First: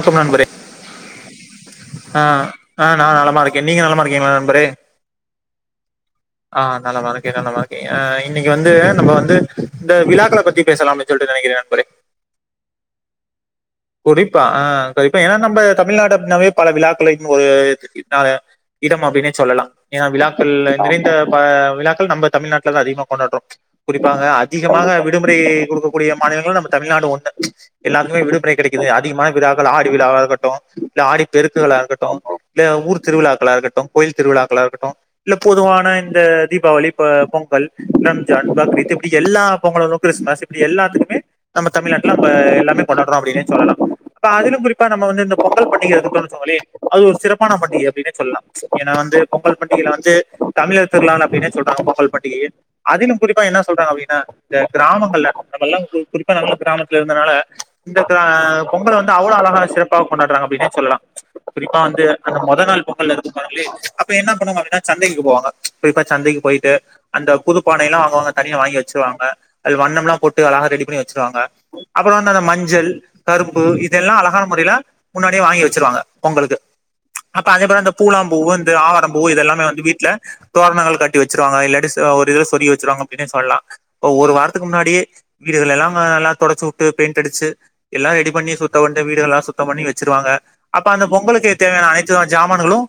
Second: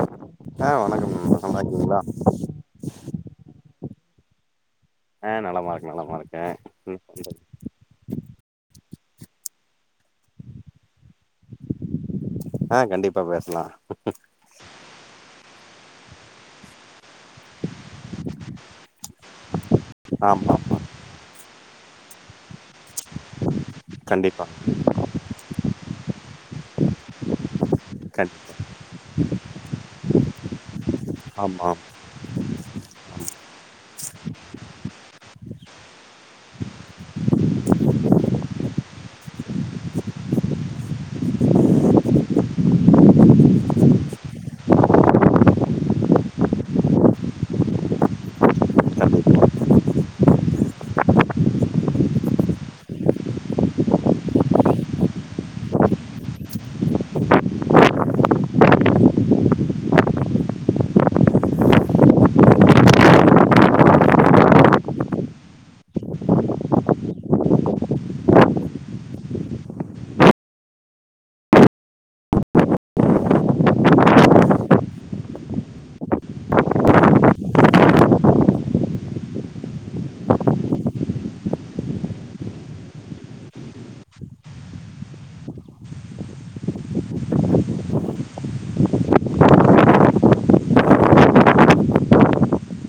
வணக்கம் நண்பரே ஆ வணக்கம் மேம் ஆ ஆ நான் நலமா இருக்கேன் நீங்க நலமா [unintelligible] நண்பரே ஆ நலமா இ ஆ நலமா இருக்கே நலமா இருக்கே ஆ இன்னிக்கு வந்து நம்ம வந்து இந்த விழாக்கள பத்தி பேசலாம்னு சொல்ட்டு நெனைக்கிறே நண்பரே ஆ கண்டிப்பா பேசலா குறிப்பா ஆ இப்ப ஏ நம்ப [inaudible] தமிழ்நாடு அப்டினாலே பல விழாக் [inaudible] ஒரு இடம் அப்டினே சொல்லலா ஏனா விழாக்கள் ஆமா நிறைந்த பா விழாக்கள் நம்ப தமிழ்நா ட்லதா அதிகமா கொண்டாட்றோ குறிப்பாக கண்டிப்பா அதிகமாக விடுமுறை குடுக்கக் கூடிய மாநிலங்கள் நம்ம தமிழ்நாடு ஒன்னு எல்லாருக்குமே கண் விடுமுறை கிடைக் கிது அதிகமான விழாக்கள் ஆடி விழாவா இருக்கட்டு இல்ல ஆடி ஆமா பெருக்குகளா இருக்கட்டு இல்ல ஊர் திருவிழாக்களா இருக்கட்டு கோயில் திருவிழாக்களா இருக்கட்டு இல்ல பொதுவான இந்த தீபாவளி இப்ப பொங்கல் ரம்ஜான் பக்ரீத் இப்டி எல்லா பொங்கலுரு கிறிஸ்மஸ் இப்டி எல்லாத்துக்குமே நம்ம தமிழ்நாட்டுல நம்ப எல்லாமே கொண்டாட்றோ அப்டினே சொல்லலா இப்ப அதுலை குறிப்பா நம்ம வந்து இந்த பொங்கல் பண்டிகை [unintelligible] அது ஒரு சிறப்பான பண்டிகை அப்டினே சொல்லா ஏனா வந்து கண்டிப்பா பொங்கல் பண்டிகைல வந்து தமிழர் திருநாள் அப்டினே சொல்றாங்க பொங்கல் பண்டிகைய அதிலு குறிப்பா என்னா சொல்றாங்கனா அப்டின்னா இந்த கிராமங்கள்ல நம்பல்லா கு குறிப்பா [inaudible] கிராமத்துல இருந்தனால த பொங்கல வந்து அவ்ளோ அழகா சிறப்பாக கொண்டாட்றாங்க அப்டினே சொல்லா குறிப்பா வந்து அந்த மொத நாள் பொங்கல் நெனச்சு பாருங்களே அப்ப என்ன பண்ணுவாங்க அப்டினா சந்தைக்கு போவாங்க குறிப்பா சந்தைக்கு போயிட்டு அந்த புதுப்பானையலா வாங்குவாங்க தனியா வாங்கி வச்சிருவாங்க அது வண்ணம்லா போட்டு அழகா ரெடி பண்ணி வச்சிருவாங்க அப்றோந்து அந்த மஞ்சள் கரும்பு இதெல்லா அழகான முறையில முன்னாடியே வாங்கி வச்சிருவாங்க பொங்கலுக்கு அப்ப அதே போல இந்த பூழாம்பூ இந்த ஆவாரம் பூ இதெல்லாமே வந்து வீட்ல தோரணங்கள் கட்டி வச்சுருவாங்க இல்லாட்டி ச ஒரு இதுல சொரிகி வச்சுருவாங்க அப்டினே சொல்லா ஒரு வாரத்துக்கு முன்னாடியே வீடுகளேல்லா ஆ நல்லா தொடச்சு உட்டு பெயிண்ட் அடிச்சு எல்லா ரெடி பண்ணி சுத்தோபண்டு வீடுகள் எல்லா சுத்தம் பண்ணி வச்சுருவாங்க அப்ப அந்த பொங்கலுக்கு தேவையான அனைத்து வக ஜாமான்களும்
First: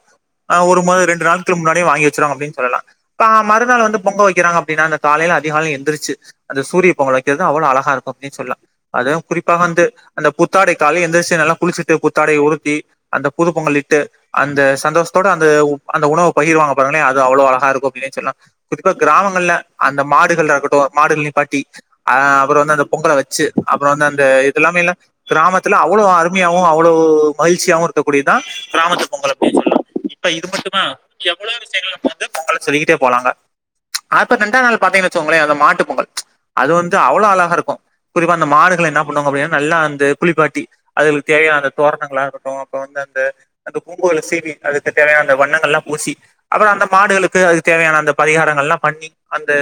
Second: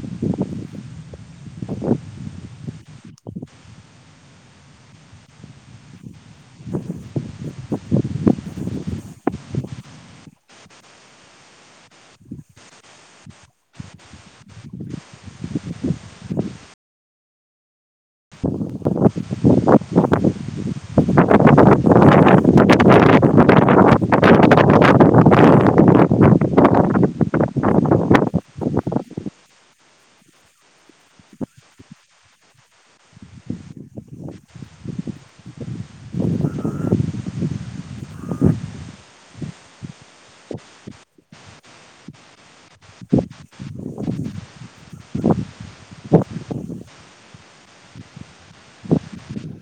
ஒரு மொதல் ரெண்டு நாளுக்களுக்கு முன்னாடியே வாங்கி வச்சிருவாங்க அப்டினு சொல்லலா ஆ மறுநாள் வந்து பொங்க வைக்கிறாங்க அப்டினா அந்த காலையில அதிகாலைல எந்திரிச்சு அந்த சூரிய பொங்கல் வைக்கிறது அவ்ளோ அழகா இருக்கு அப்டினு சொல்லலா அதுவு குறிப்பா வந்து அந்த புத்தாடை கால எந்திரிச்சு நல்லா குளிச்டு புத்தாடைய உடுத்தி அந்த புது பொங்கலிட்டு அந்த சந்தோஷத்தோட அந்த அந்த உணவு பகிருவாங்க பாருங்களே அது அவ்ளோ அழகா இருக்கு அப்டினே சொல்லலா குறிப்பா கிராமங்கள்ல அந்த மாடுகள் இருக்கட்டு மாடுகள் நிப்பாட்டி அஹ் அப்றோ வந்து அந்த பொங்கல வச்சு அப்றோ வந்து அந்த எல்லாமே இல்ல கிராமத்துல அவ்ளோ அருமையாவு அவ்ளோ மகிழ்ச்சியாவு இருக்கக்கூடியதா கிராமத்து பொங்கல் அப்டினு சொல்லலா இப்ப இது மட்டுமா எவ்ளோ விஷயங்கள் வந்து பொங்கல சொல்லிக்கிட்டே போலாங்க ஆப்ற ரெண்டாம் நாள் பாத்தீங்கன் வச்சுகோங்களே அந்த மாட்டு பொங்கல் அது வந்து அவ்ளோ அழகா இருக்கு குறிப்பா அந்த மாடுகள் என்ன பண்ணுவாங்க அப்டினா நல்லா அந்த குளிப்பாட்டி அதுளுக்கு தேவையான அந்த தோரணங்களா இருக்கட்டு அப்றோ வந்து அந்த அந்த கூம்புகளா சீவி அதுக்கு தேவையான அந்த வண்ணங்கள்லா பூசி அப்றோ அந்த மாடுகளுக்கு அதுக்கு தேவையான அந்த பரிகாரங்கள்லா பண்ணி அந்த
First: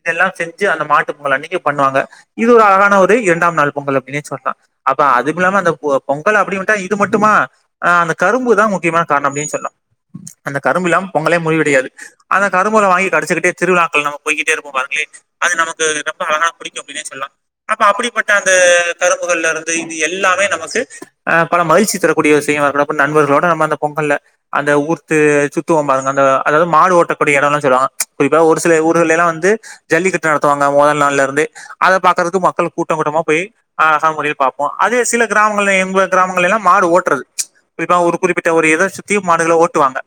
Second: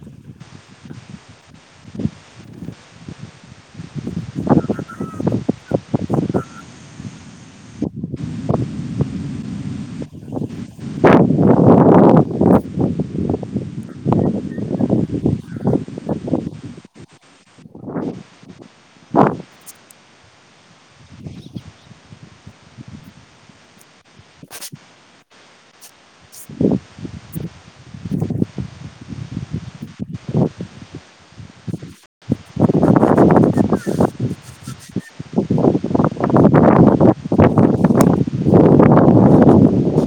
இதெல்லா செஞ்சு அந்த மாட்டு பொங்கல் அன்னைக்கு பண்ணுவாங்க இது ஒரு அழகான ஒரு இரண்டாம் நாள் பொங்கல் [unintelligible] அப்ப அதுவுல்லாம அந்த பொங்கல் அப்டின்னு வண்டா இது மட்டுமா அஹ் அந்த கரும்புதா முக்கியமான காரணம்னே அப்டினு சொல்லா அந்த கரும்பு இல்லாம பொங்கலே முழிவாடையாது அந்த கரும்புல வாங்கி கடிச்சிக்கிட்டே திருவிழாக்கள் நம்ம போய்க்கிட்டே இருப்போ அது நமக்கு ரொம்ப அழகான பிடிக்கு அப்டினே சொல்லா அப்ப அப்டிப்பட்ட அந்த கரும்புகள்ருந்து இது எல்லாமே நமக்கு அஹ் பல மகிழ்ச்சி தரக்கூடிய விஷயமா இருக்கு நண்பர்களோட நம்ம அந்த பொங்கல்ல அந்த ஊர்த்து சுத்துவோ பாருங்க அந்த அதாவது மாடு ஓட்டக்கூடிய இடலா சொல்லுவாங்க குறிப்பா ஒரு சில ஊர்லலா வந்து ஜல்லிக்கட்டு நடத்துவாங்க மோதல் நாள்லலருந்தே அத பாக்குறதுக்கு மக்கள் கூட்டம் கூட்டமா போய் ஹக [unintelligible] பாப்போ அதே சில கிராமங்கள்ல எங்க கிராமங்கள்லலா மாடு ஓட்றது குறிப்பா ஒரு குறிப்பிட்ட ஒரு எதை சுத்தி மாடுகள ஓட்டுவாங்க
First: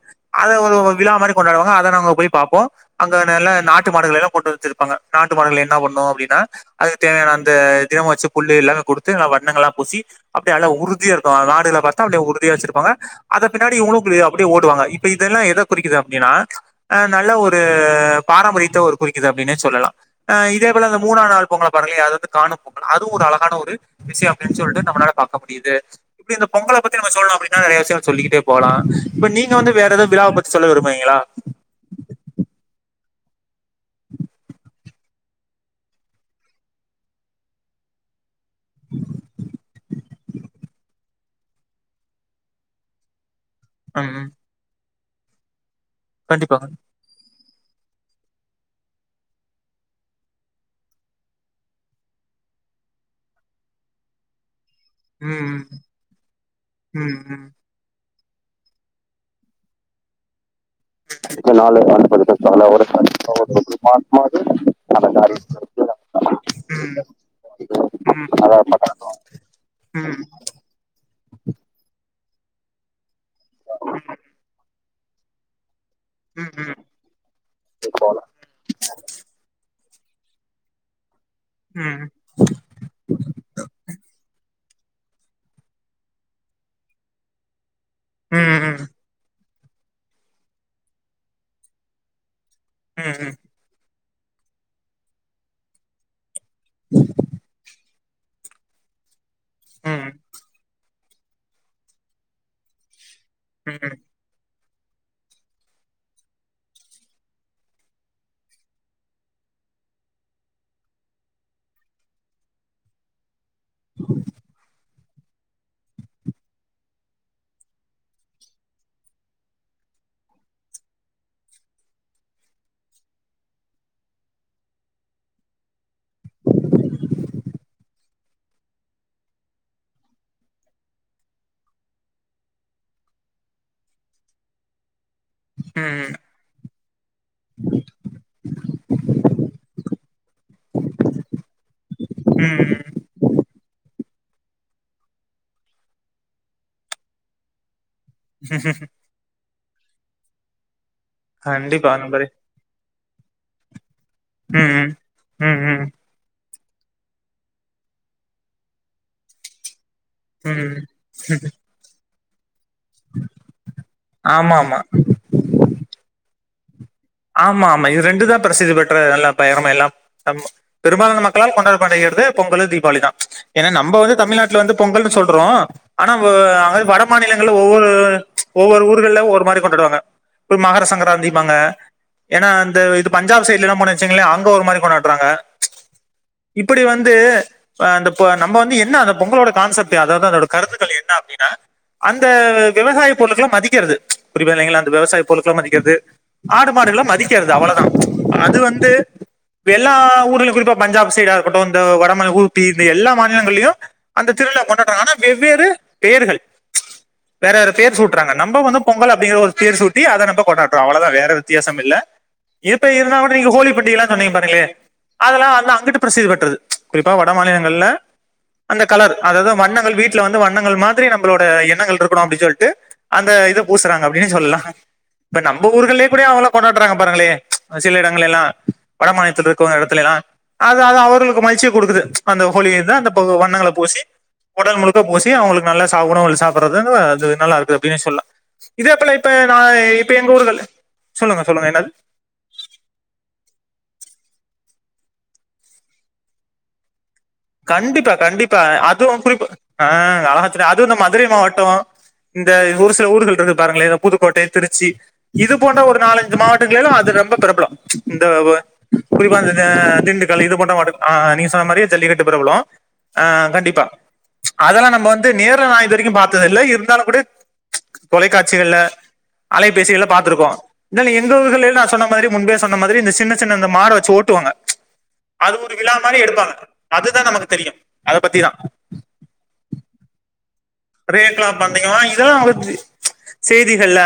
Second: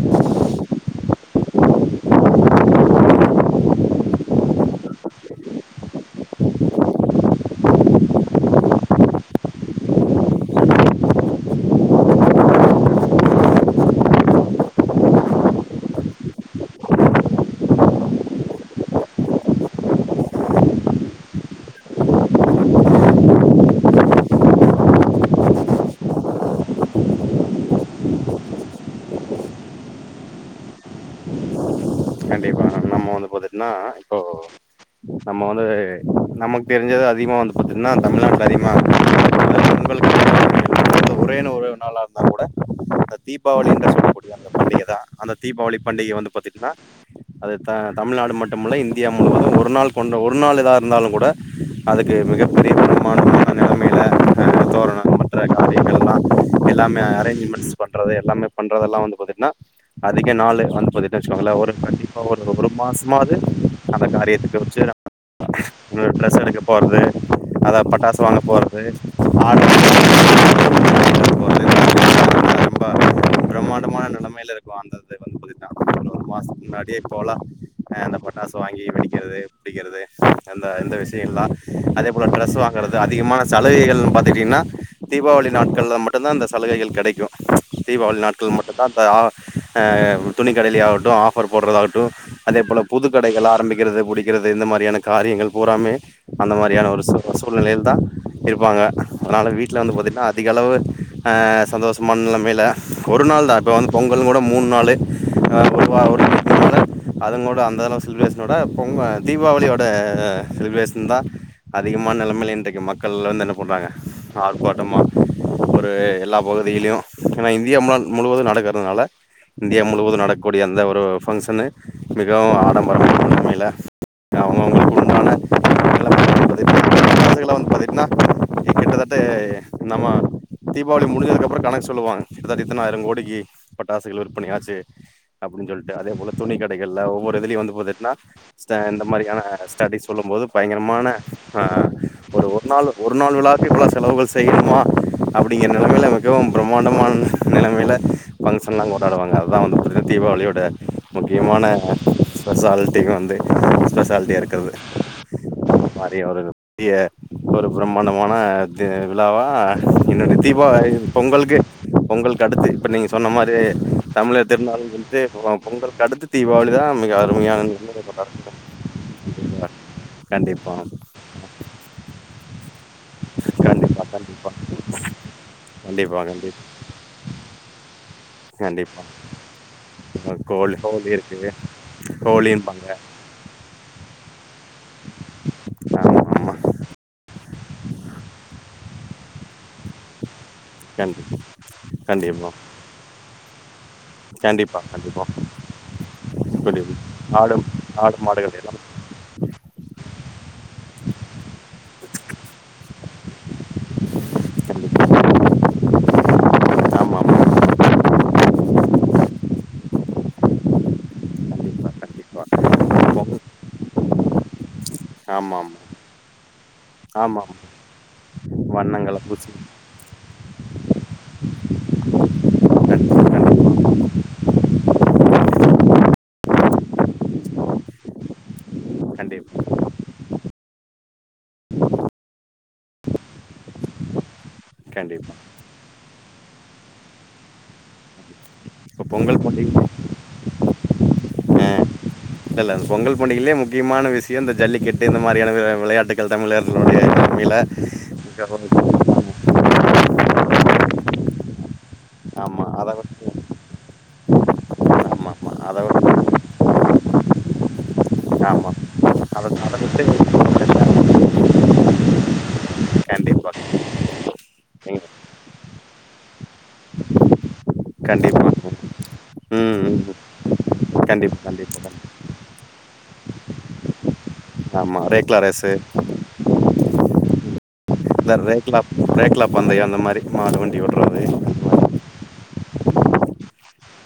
அத ஒரு விழா மாரி கொண்டாடுவாங்க அத நாங்க போய் பாப்போ அங்க நல்ல நாட்டு மாடுகளல்லா கொண்டு வச்சிருப்பாங்க நாட்டு மாடுகள்ளா என்ன பண்ணு அப்டினா அதுக்கு தேவையான அந்த தினமும் வச்சு புல்லேல்லாங் குடுத்து வண்ணங்கள்லா பூசி அப்டியல்லா உறுதியாப் இருக்கு மாடுகள பாத்தா அப்டியே உறுதியா வச்ருப்பாங்க அத பின்னாடி [unintelligible] அப்டியே ஓடுவாங்க இப்ப இதெல்லா எத குறிக்குது அப்டினா நல்ல ஒரு பாரம்பரியத்த ஒரு குறிக்குது அப்டினே சொல்லலா இதே போல மூணா நாள் பொங்கள் அது வந்து காணும் பொங்கல் ஒரு அழகான ஒரு விஷயோ அப்டினு சொல்ட்டு நம்ளால பாக்க முடியுது இப்டி இந்த பொங்கல பத்தி நம்ம சொல்னு அப்டின நெறைய விஷயோ சொல்லிக்கிட்டே போலா இப்ப நீங்க வந்து வேற ஏதாவது விழாவ பத்தி சொல்ல விரும்புவீங்ளா கண்டிப்பா நம்ம வந்து [unintelligible] நா இப்போ நம்ம வந்து நமக்கு தெரிஞ்சது அதிகமா வந்து பாத்தீங்னா தமிழ்நாட்ல அதிகமா [inaudible] தீபாவ ம் தா அந்த தீபாவளி பண்டிகை வந்து கண்டிப்பாங்க பாத்தீங்னா அது தமிழ்நாடு மட்டுமில்ல இந்தியா முழுவது ஒரு நாள் கொண்ட ஒரு நாள் எதருந்தாலு கூட அதுக்கு மிகப்பெரிய பெர்மாண்டமான நெலைமையில தோரோனோ மற்ற ம் காரியங்கள் எல்லா எல்லாமே ம் ம் ம் அரேஞ்மெண்ட்ஸ் [unintelligible] எல்லாமே பண்றதெல்லா வந்து பாத்தீங்கனா அதிக நாலு வந்து பாத்தீங்கனா வச்சுகோங்களே ஒரு நாலு கண்டிப்பா ஒரு ஒரு மாஸ்மாது அந்த காரியத்துக்கு ம் [unintelligible] டிரஸ் எடுக்க போறது அதை பட்டாசு ம் வாங்க போறது ம் [inaudible] [inaudible] பிரம்மாண்டமான நிலமையில இருக்கு அந்த [inaudible] ஆமா [unintelligible] ம் மாசத்துக்கு ம் முன்னாடியே போலா ஹ் அந்த பட்டாசு வாங்கி வெடிக்கிறது படிக்கிறது அந்த இந்த விஷ் யோ தா ம் அதே போல ட்ரெஸ் வாங்குறது அதிகமான சலுகைகள்னு பாத்துட்டீங்கன்னா தீபாவளி நாட்கள்ல மட்டு தா இந்த சலுகைகள் கெடைக்கு தீபாவளி ம் நாட்கள் மட்டு தா ம் இந்த ஆஹ் ஆஹ் துணி கடலயு ஆகட்டு ஆஃபர் போட்றது ஆகட்டு அதே போல ம் புது ம் கடைகள் ஆரம்பிக்கிறது எப்டி க்கிறது இந்த மாரியான காரியங்கள் பூறாமே அந்த மாரியான ஒரு சூ சூழ்நிலையில் தா இருப்பாங்க அதனால வீட்ல வந்து ம் ம் பாத்தீங்கன்னா அதிக அளவு ஆஹ் சந்தோஷமான்ல மேல் ல ஒரு நாள் தா ட்வல் பொங்கலோட மூணு நாள் [unintelligible] அதனோட அந்தெல்லா செலிப்ரேஷன்னோட பொங் தீபாவளியோட செலிப்ரேஷன் தா அதிகமான நெலமைல இன்றைக்கு மக்கள்லா என்ன பொண்றாங்க ஆர்ப்பாட்டமா ஒரு எல்லா பகுதிகளியு ஏனா இந்தியா முழ முழுவது நடக்குறதுனால இந்தியா முழுவது நடக்ககூடிய அந்த ஒரு ஃபங்ஷன்னு மிகவு ஆடம்பரமா [inaudible] பாத்தீங்கனா கிட்டத்தட்ட நம்ம தீபாவளி முடிஞ்சதுக்கப்பறோ கணக்கு சொல்லுவாங்க கிட்டத்தட்ட இத்தனாயிரோ கோடிக்கு பட்டாசுகள் விற்பனயாச்சு அப்டின்னு ம் சொல்ட்டு அதே ம் போல துணி கடைகள்ல ஒவ்வொரு இதுலயு வந்து பாத்துட்ன்னா ஸ்டாண்ட் மாரியான ஸ்டடிஸ் சொல்லும் போது பயங்கரமான ஆஹ் ஒரு ம் ஒரு நாள் ம் ஒரு நாள் விழாக்கு இப்டிலா செலவுகள் செய்யணுமா அப்டிங்கிற நெலமைல மிகவும் பிரமாண்டமான நிலமைல ம்ஹ்ம். ஃபங்ஷன்லா கொண்டாடுவாங்க அதா‌ வந்து ந்த தீவாளியோட முக்கியமான கண்டிப்பா நண்பரே. ஸ்பெஷாலிட்டி வந்து ஸ்பெஷாலிட்டியா ம், இருக்கது ம். ம், ம். இந்த மாரி ஒரு பெரிய ஒரு பிரம்மாண்டமான தி விழாவா இன்னு ம். தித்திப்பாய் பொங்கலுக்கு பொங்கல் கடுத்து இப்ப நீங்க சொன்ன மாரி தமிழர் ஆமாமா. திருநாள் வந்து பொ பொங்கல்க்கு அடுத்து தீவாளிதா ஆமா ஆமா இது ரெண்டுதா பிரசித்தி பெற்ற நல்ல பயனும் எல்லாம் அம் கண்டிப்பா பெரும்பாலான மக்களால் கொண்டாடப்படுகிறது பொங்கலு தீபாவளிதா ஏன்னா நம்ப கண்டிப்பா வந்து கண்டிப்பா தமிழ்நாட்ல வந்து பொங்கல்னு சொல்றோ ஆனா கண்டிப்பா வ கண்டிப் அங்க வட மாநிலங்கள்ல ஒவ்வொரு ச் ஒவ்வொரு கண்டிப்பா ஊர்கள்ல ஒவ்வொரு மாரி கொண்டாடுவாங்க அஹ் இப்ப கோலி மகர ஹோலி இருக்கு சங்கராந்திம்பாங்க ஏனா அந்த ஹோலிம்பாங்க இது பஞ்சாப் சைட்லலா போனோ வச்சுக்குங்களே அங்க ஒரு மாரி கொண்டாடுறாங்க ச் ஆமா ஆமா இப்டி வந்து ஆஹ் அந்த ப நம்ம வந்து என்ன அந்த பொங்கலோட கான்சப்ட் அததா அதோட கருத்துக்கள் என்ன கண்டி அப்டின்னா அந்த கண்டிப்பா விவசாய பொருள்கள மதிக் க்கிறது கண்டிப்பா [unintelligible] வெவசாய கண்டிப்பா பொருள்கள மதிக்கிறது ஆடு கண்டிப்பா. மாடுகளா மதிக்கறது ஆடும் அவ்ளதா ஆடு அது மாடுகள் எல்லாம் வந்து வெல்லா ஊருல குறிப்பா பஞ்சாப் சைடா இருக்கட்டு இந்த வடமாநில ஊப்பீ ந்த எல்லா மாநிலங்கள்ளியு அந்த திருவிழா கொண்டாடுவாங் கண்டிப்பா ஆனா வெவ்வேறு பேருகள் ஆமாமா வேற வேற பேர் சூட்றாங்க நம்ப வந்த பொங்கல் அப்டீங்குற ஒரு பேர் சூட்டி அத நம்ப கொண்டாட்ரோ அவளோதா‌ வேற வித்யாசம் கண்டிப்பா, இல்ல கண்டிப்பா. இப்ப இருந்தா பொங் கூட நீங்க ஹோலிப்பண்டிகலா சொன்னீங் பாருங்களே அதுலா ஆமாமா, அந்து அங்குட்டு ப்ரசிதி பெற்றது குறிப்பா வட ஆமாமா. மாநிலங்கள்ல அந்த கலர் வண்ணங்கள அதாது பூசி வண்ணங்கள் வீட்ல வந்து வண்ணங்கள் மாதிரி நம்மளோட எண்ணங்கள் ட்ருக்கணு அப்டி சொல்ட்டு கண்டிப்பா, அந்த இத கண்டிப்பா, பூசுறாங்க அப்படின் சொல்லா ப்ப நம்ப ஊருகள்ளே [unintelligible] கொண்டாட்றாங்க பாருங்களே சில இடங்களெல்லா வட மாநிலத்துல கண்டிப்பா, இருக்கவ் எடத்துலேலா அது அது அவர்ளுக்கு மகிழ்சிய குடுக்குது அந்த ஹோலிந்து அந்த பொ வண்ணங்கள பூசி ஒடல் முழுக்க பூசி கண்டிப்பா. அவங்களுக் நல்ல சா உணவுகள் சாப்புறது அதாங்கத அது நல்லா இருக்குது அப்டினே சொல்லா இது அப்பல இப்ப பொங்கல் நா பண்டிகை இப்ப எங்க ஊருகள ஆ இல்லல்ல பொங்கல் பண்டிகல்லே முக்கிமான விஸ் இந்த ஜல்லிக்கெட்டு இந்த மாரியான வி விளையாட்டுக்கள் தமிழர்கிளோடய கண்டிப்பா கண்டிப்பா அதுவு குறிப்பு ஆ அலகாச் சொன்னி அ து இந்த மதுரை மாவட்டோ ஆமா, இந்த ஆமா. அத ஒரு சில விட்டு ஊர்கள் இருக்கு பாருங்ளே புதுக்கோட்டை திருச்சி இது ஆமாமா. அத போன்ற ஒரு விட்டு நாலஞ்சு மாவ [unintelligible] அது ரொம்ப பெரபலோ இந்த ஆமா. குறிப்பா அத இந்தந்த அத விட்டு திண்டுக்கல் இது போன்ற மாவட்டோ ஆ ஆ நீங்க சொன மாரி ஜெல்லிகட் பெரப்லோ ஆ கண்டிப்பா அதெல்லா ம். நம்ப வந்து நேரோ நா இது வெரிக்கோ பாத்ததில்ல இருந்தாலு குட கண்டிப்பா. தொலைக்காட்சிகள்ல ம், ம். அலைபேசிகள்ல ம். பாத்துருக்கோ எங்க கண்டிப்பா, ஊருகள்லே கண்டிப்பா, நா கண்டிப்பா. சொன்னமாரி முன்பே சொ மாதிரி இந்த சின்ன சின்னந்த மாடு வெச்சு ஓட் ட்டுவாங்க ஆமா. ரேக்ளா அது ஒரு ரேஸு. விழா மாரி எடுப்பாங்க தா நமக்கு தெரியு அத பத்திதா ரேக்லா ரேக்லா பந்தயோ அந்த மாரி மா ரேக்லா பந்தயோ இதெல்லா [unintelligible] சேதிகள்ல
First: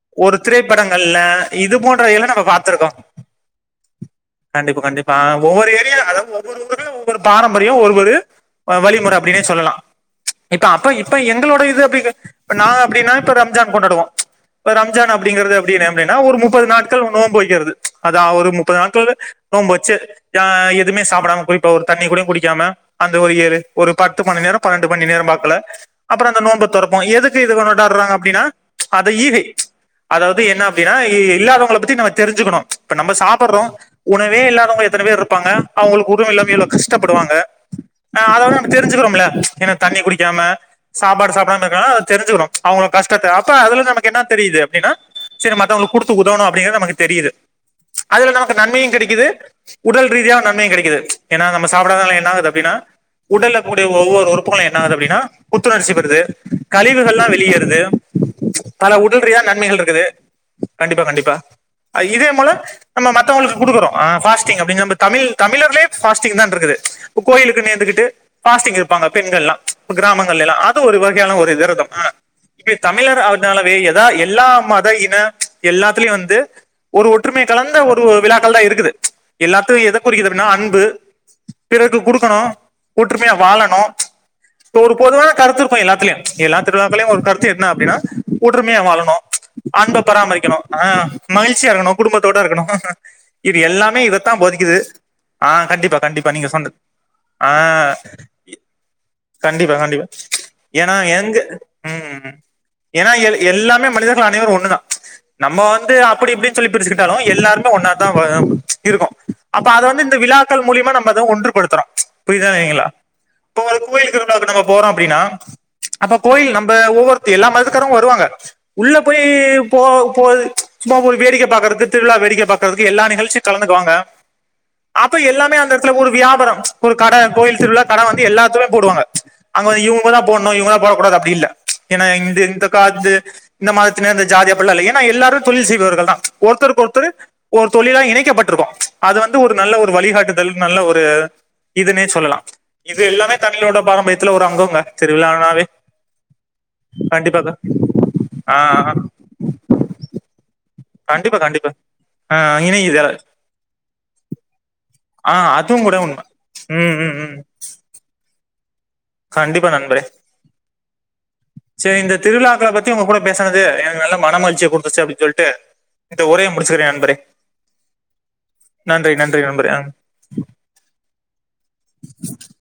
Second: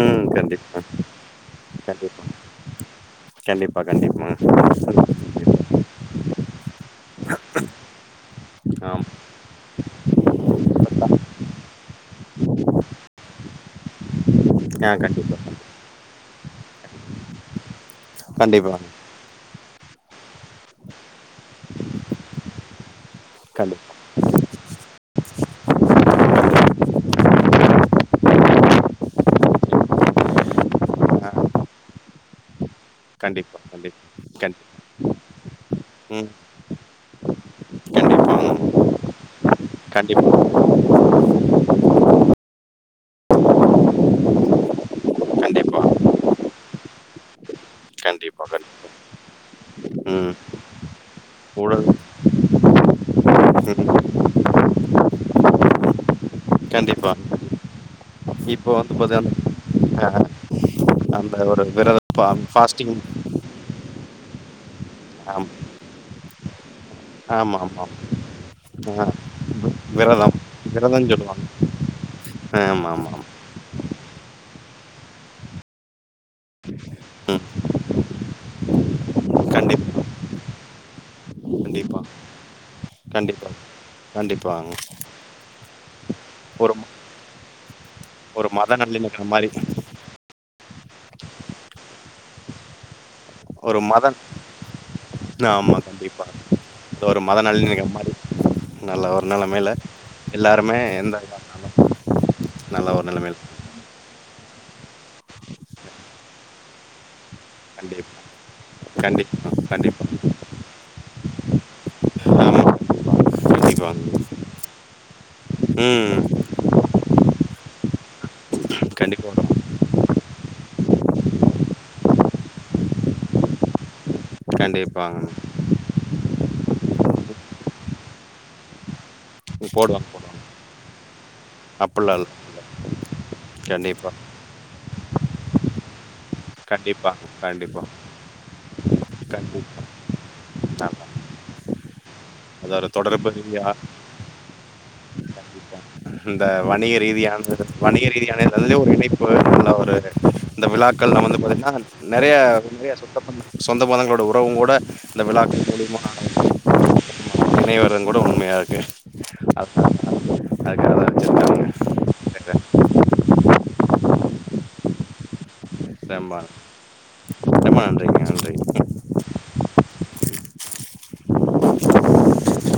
ம் ஒரு கண்டிப்பா திரைப்படங்கள்ல இது போன்றவைகல நம்ம பாத்துருக்கோம் கண்டிப்பா கண்டிப்பா கண்டிப்பா கண்டிப்பாங்க கண்டிப்பா ஒவ்வொரு ஏரியா அதாவது ஒவ்வொரு ஊரு ஒவ்வொரு பாரம்பரியம் ஒ ஒரு ஒரு ம், கண்டிப்பா. ஆமா வழிமுறை அப்படின்னே சொல்லலாம் இப்ப அப்ப அப்ப எங்களோட இது அப்படி நான் எப்படின்னா இப்ப ரம்ஜான் கொண்டாடுவோம் ஆ ரம்ஜான் கண்டிப்பா அப்படிங்கறது எப்படினா அப்பனா ஒரு முப்பது நாட்கள் நோன்பு போய்கிறது அதான் ஒரு முப்பது கண்டிப்பாங்க நாட்கள் நோன்பு சேர் எதுவுமே சாப்பிட டாம இப்பா ஒரு தண்ணி கூட குடிக்காம அந்த ஒரு ஏழு ஒரு கண்டிப்பா பத்து மணி நேரோ பன்னெண்டு மணி நேரோ பார்கல அப்புறம் அந்த நோன்பு துறப்போம் எதுக்கு இது கொண்டாடுறாங்க அப்படின்னா அதை ஈகை அதாவது என்ன அப்படின்னா ஆ இல்லாதவங்கள பத்தி நம்ம தெரிஞ்சுக்கணும் இப்ப நம்ம கண்டிப்பா சாப்பிடுறோம் கண்டிப்பா கண்டி ம் உணவே கண்டிப்பாங்க கண்டிப்பா இல்லாதவங்க எத்தனை பேர் இருப்பாங்க அவுங்குளுக்கு உணவு இல்லாமே எவ்வளவு கஷ்டப்படுறாங்க ஆ அத விட நாம தெரிஞ்சுக்கிறோம்ல கண்டிப்பா டகா தெரிஞ்சுக்குறோம் அவங்க கஷ்டத்தை அப்ப அதுல நமக்கு என்ன தெரியுது அப்படின்னா சரி கண்டிப்பா மத்தவங்களுக்கு குடுத்து உதவணும் அப்படிங்கறது நமக்கு தெரியுது அதுல கண்டிப்பா நமக்கு கண்டிப்பா நன்மையும் கிடைக்குது உடல் ம் ரீதியா நன்மையு கிடைக்குது ஏன்னா நம்ம ஊழல் சாப்பிடறதுனால என்ன ஆகுது அப்படின்னா உடல்ல கூடிய ம் ஒவ்வொரு உறுப்புகளும் என்ன ஆகுது அப்படின்னா புத்துணர்ச்சி பெறுது கண்டிப்பா கழிவுகல்லாம் வெளியேறுது இப்போ பல வந்து உடல் பாத்தீங்கன்னா ரீதியான நன்மைகள் இருக்குது ஆ கண்டிப்பா கண்டிப்பா அந்த ஒரு விரத பா இதே மூலம் ஃபாஸ்டிங் நம்ம மத்தவங்களுக்கு குடுக்கறோம் பாஸ் அப்படிங்க தமிழ் ஆமா தமிழர்லே பாஸ்டிங் தான் இருக்கு ஆமா கோயிலுக்கு ஆமா நேர்ந்துகிட்டு பாஸ்டிங் இருப்பாங்க ஆ பெண்கள்லாம் விரதம் கிராமத்து அது ஒரு விரதம் வகையான சொல்லுவாங்க ஒரு விரதம் ஆஹ் இப்ப ஆமாமா தமிழர்னாலவே ஏதாவ எல்லா மா மத இன எல்லாத்துலையு வந்து ஒரு ம் ஒற்றுமை கலந்த ஒரு விழாக்கள் தான் இருக்குது எல்லாத்து கண்டிப் எதை குறிக்குதுனா அன்பு பிறருக்கு கண்டிப்பா, குடுக்கணு ஒற்றுமையா கண்டிப்பா, வாழணு கண்டிப்பாங்க. தோடு பொதுவான கருத்து இருப்போம் எல்லாத்துலயு எல்லா ஒரு திருவிழாக்களையு ஒரு கருத்து என்ன அப்படின்னா ஒரு மத ஒற்றுமையா வாழணு நல்லிணக்கம் மாரி. அன்ப பராமரிக்கணு ஆஹ் மகிழ்ச்சியா இருக்கணு குடும்பத்தோட இருக்கணு இது ஒரு எல்லாமே மத இதத்தான் போதிக்குது ஆஹ் கண்டிப்பா கண்டிப்பா நீங்க சொன்ன அது ஒரு மத ஆஹ் நல்லிணக்கம் மாரி. நல்ல ஒரு நெலமையில கண்டிப்பா கண் எல்லாருமே ஏன்னா எந்த எங்க இதா இருந்தாலும் உம் நல்ல ஒரு ஏன்னா நெலமையில. எல்லாமே மனிதர்கள் அனைவரும் ஒன்று தான் நம்ம வந்து அப்படி இப்படின்னு சொல்லி பிரிச்சுக்கிட்டாலும் எல்லாருமே ஒன்னா தான் கண்டிப்பா, இருக்கும் கண்டிப்பா, அது கண்டிப்பா. வந்து இந்த விழாக்கள் மூலியமா நம்ப அந்த ஒன்று படுத்துறோம் புரிதா ஆமா, இல்லங்களா கண்டிப்பா, இப்ப கண்டிப்பாங்க. கோவில் திருவிழாக்கு போறோம் அப்படின்னா அப்ப ம். கோயில் நம்ம ஒவ்வொரு எல்லா மதத்துக்காரங்களும் வருவாங்க உள்ள போய் கண்டிப்பா வரும். போ போ சும்மா போய் வேடிக்கை பாக்குறதுக்கு திருவிழா வேடிக்கை பாக்குறதுக்கு எல்லா நிகழ்ச்சிலையும் கலந்துக்குவாங்க அப்ப கண்டிப்பாங்க. எல்லாமே அந்த இடத்துல ஒரு வியாபாரம் ஒரு கட கோயில் திருவிழா கட வந்து எல்லாத்துமே போடுவாங்க அங்க வந்து போடுவாங்க, இவங்க தா போடுவாங்க. போடணு இவங்க தா போடக்கூடாது அப்டி இல்ல ஏனா அப்புட்லாம் இல்ல இல்ல. இந்த கா இந்த கண்டிப்பா, மாதத்து இந்த ஜாதிய அப்பல்லா இல்லங்க எல்லாரும் தொழில் செய்பவர்கள் தா ஒருத்தருக்கு ஒருத்தர் கண்டிப்பா, ஒரு கண்டிப்பா, தொழிலாக இணைக்கப்பட்டிருக்கோ அது வந்து ஒரு நல்ல கண்டிப்பா. ஒரு வழிகாட்டுதல் நல்ல ஒரு ஆமா. இது சொல்லலா இது எல்லாமே தமிழோட பாரம்பரியத்த ண்ட இந்த வணிக கண்டிப்பாக ரீதியான வணிக ரீதியான நல்ல ஒரு ஆஹ் இணைப்புல்ல ஒரு இந்த விழாக்க மக்கள் நா கண்டிப்பா வந்து கண்டிப்பா பாத்தீங்கன்னா நறைய ஆஹ் நறைய இணையுது சொ ப சொந்த பதங்களோட உறவு கூட ஆஹ் அதுவு கூட உண்ம உஹம் இணையவர் யன் கூட வந்து உன்மையாக கண்டிப்பா நண்பறே வச்சிருக்காங்க. செரி இந்த திருவிழாக்கள பத்தி உங்க கூட பேசனது நல்ல மனமகிழ்ச்சிய குடுத்துச்சி அப்டின் சொல்ட்டு இந்த ரொம்ப ஒரைய முடிச்சிக்கிற நண்பரே ரொம்ப நன்றிங்க. நன்றி. நன்றி நன்றி நண்பரே அ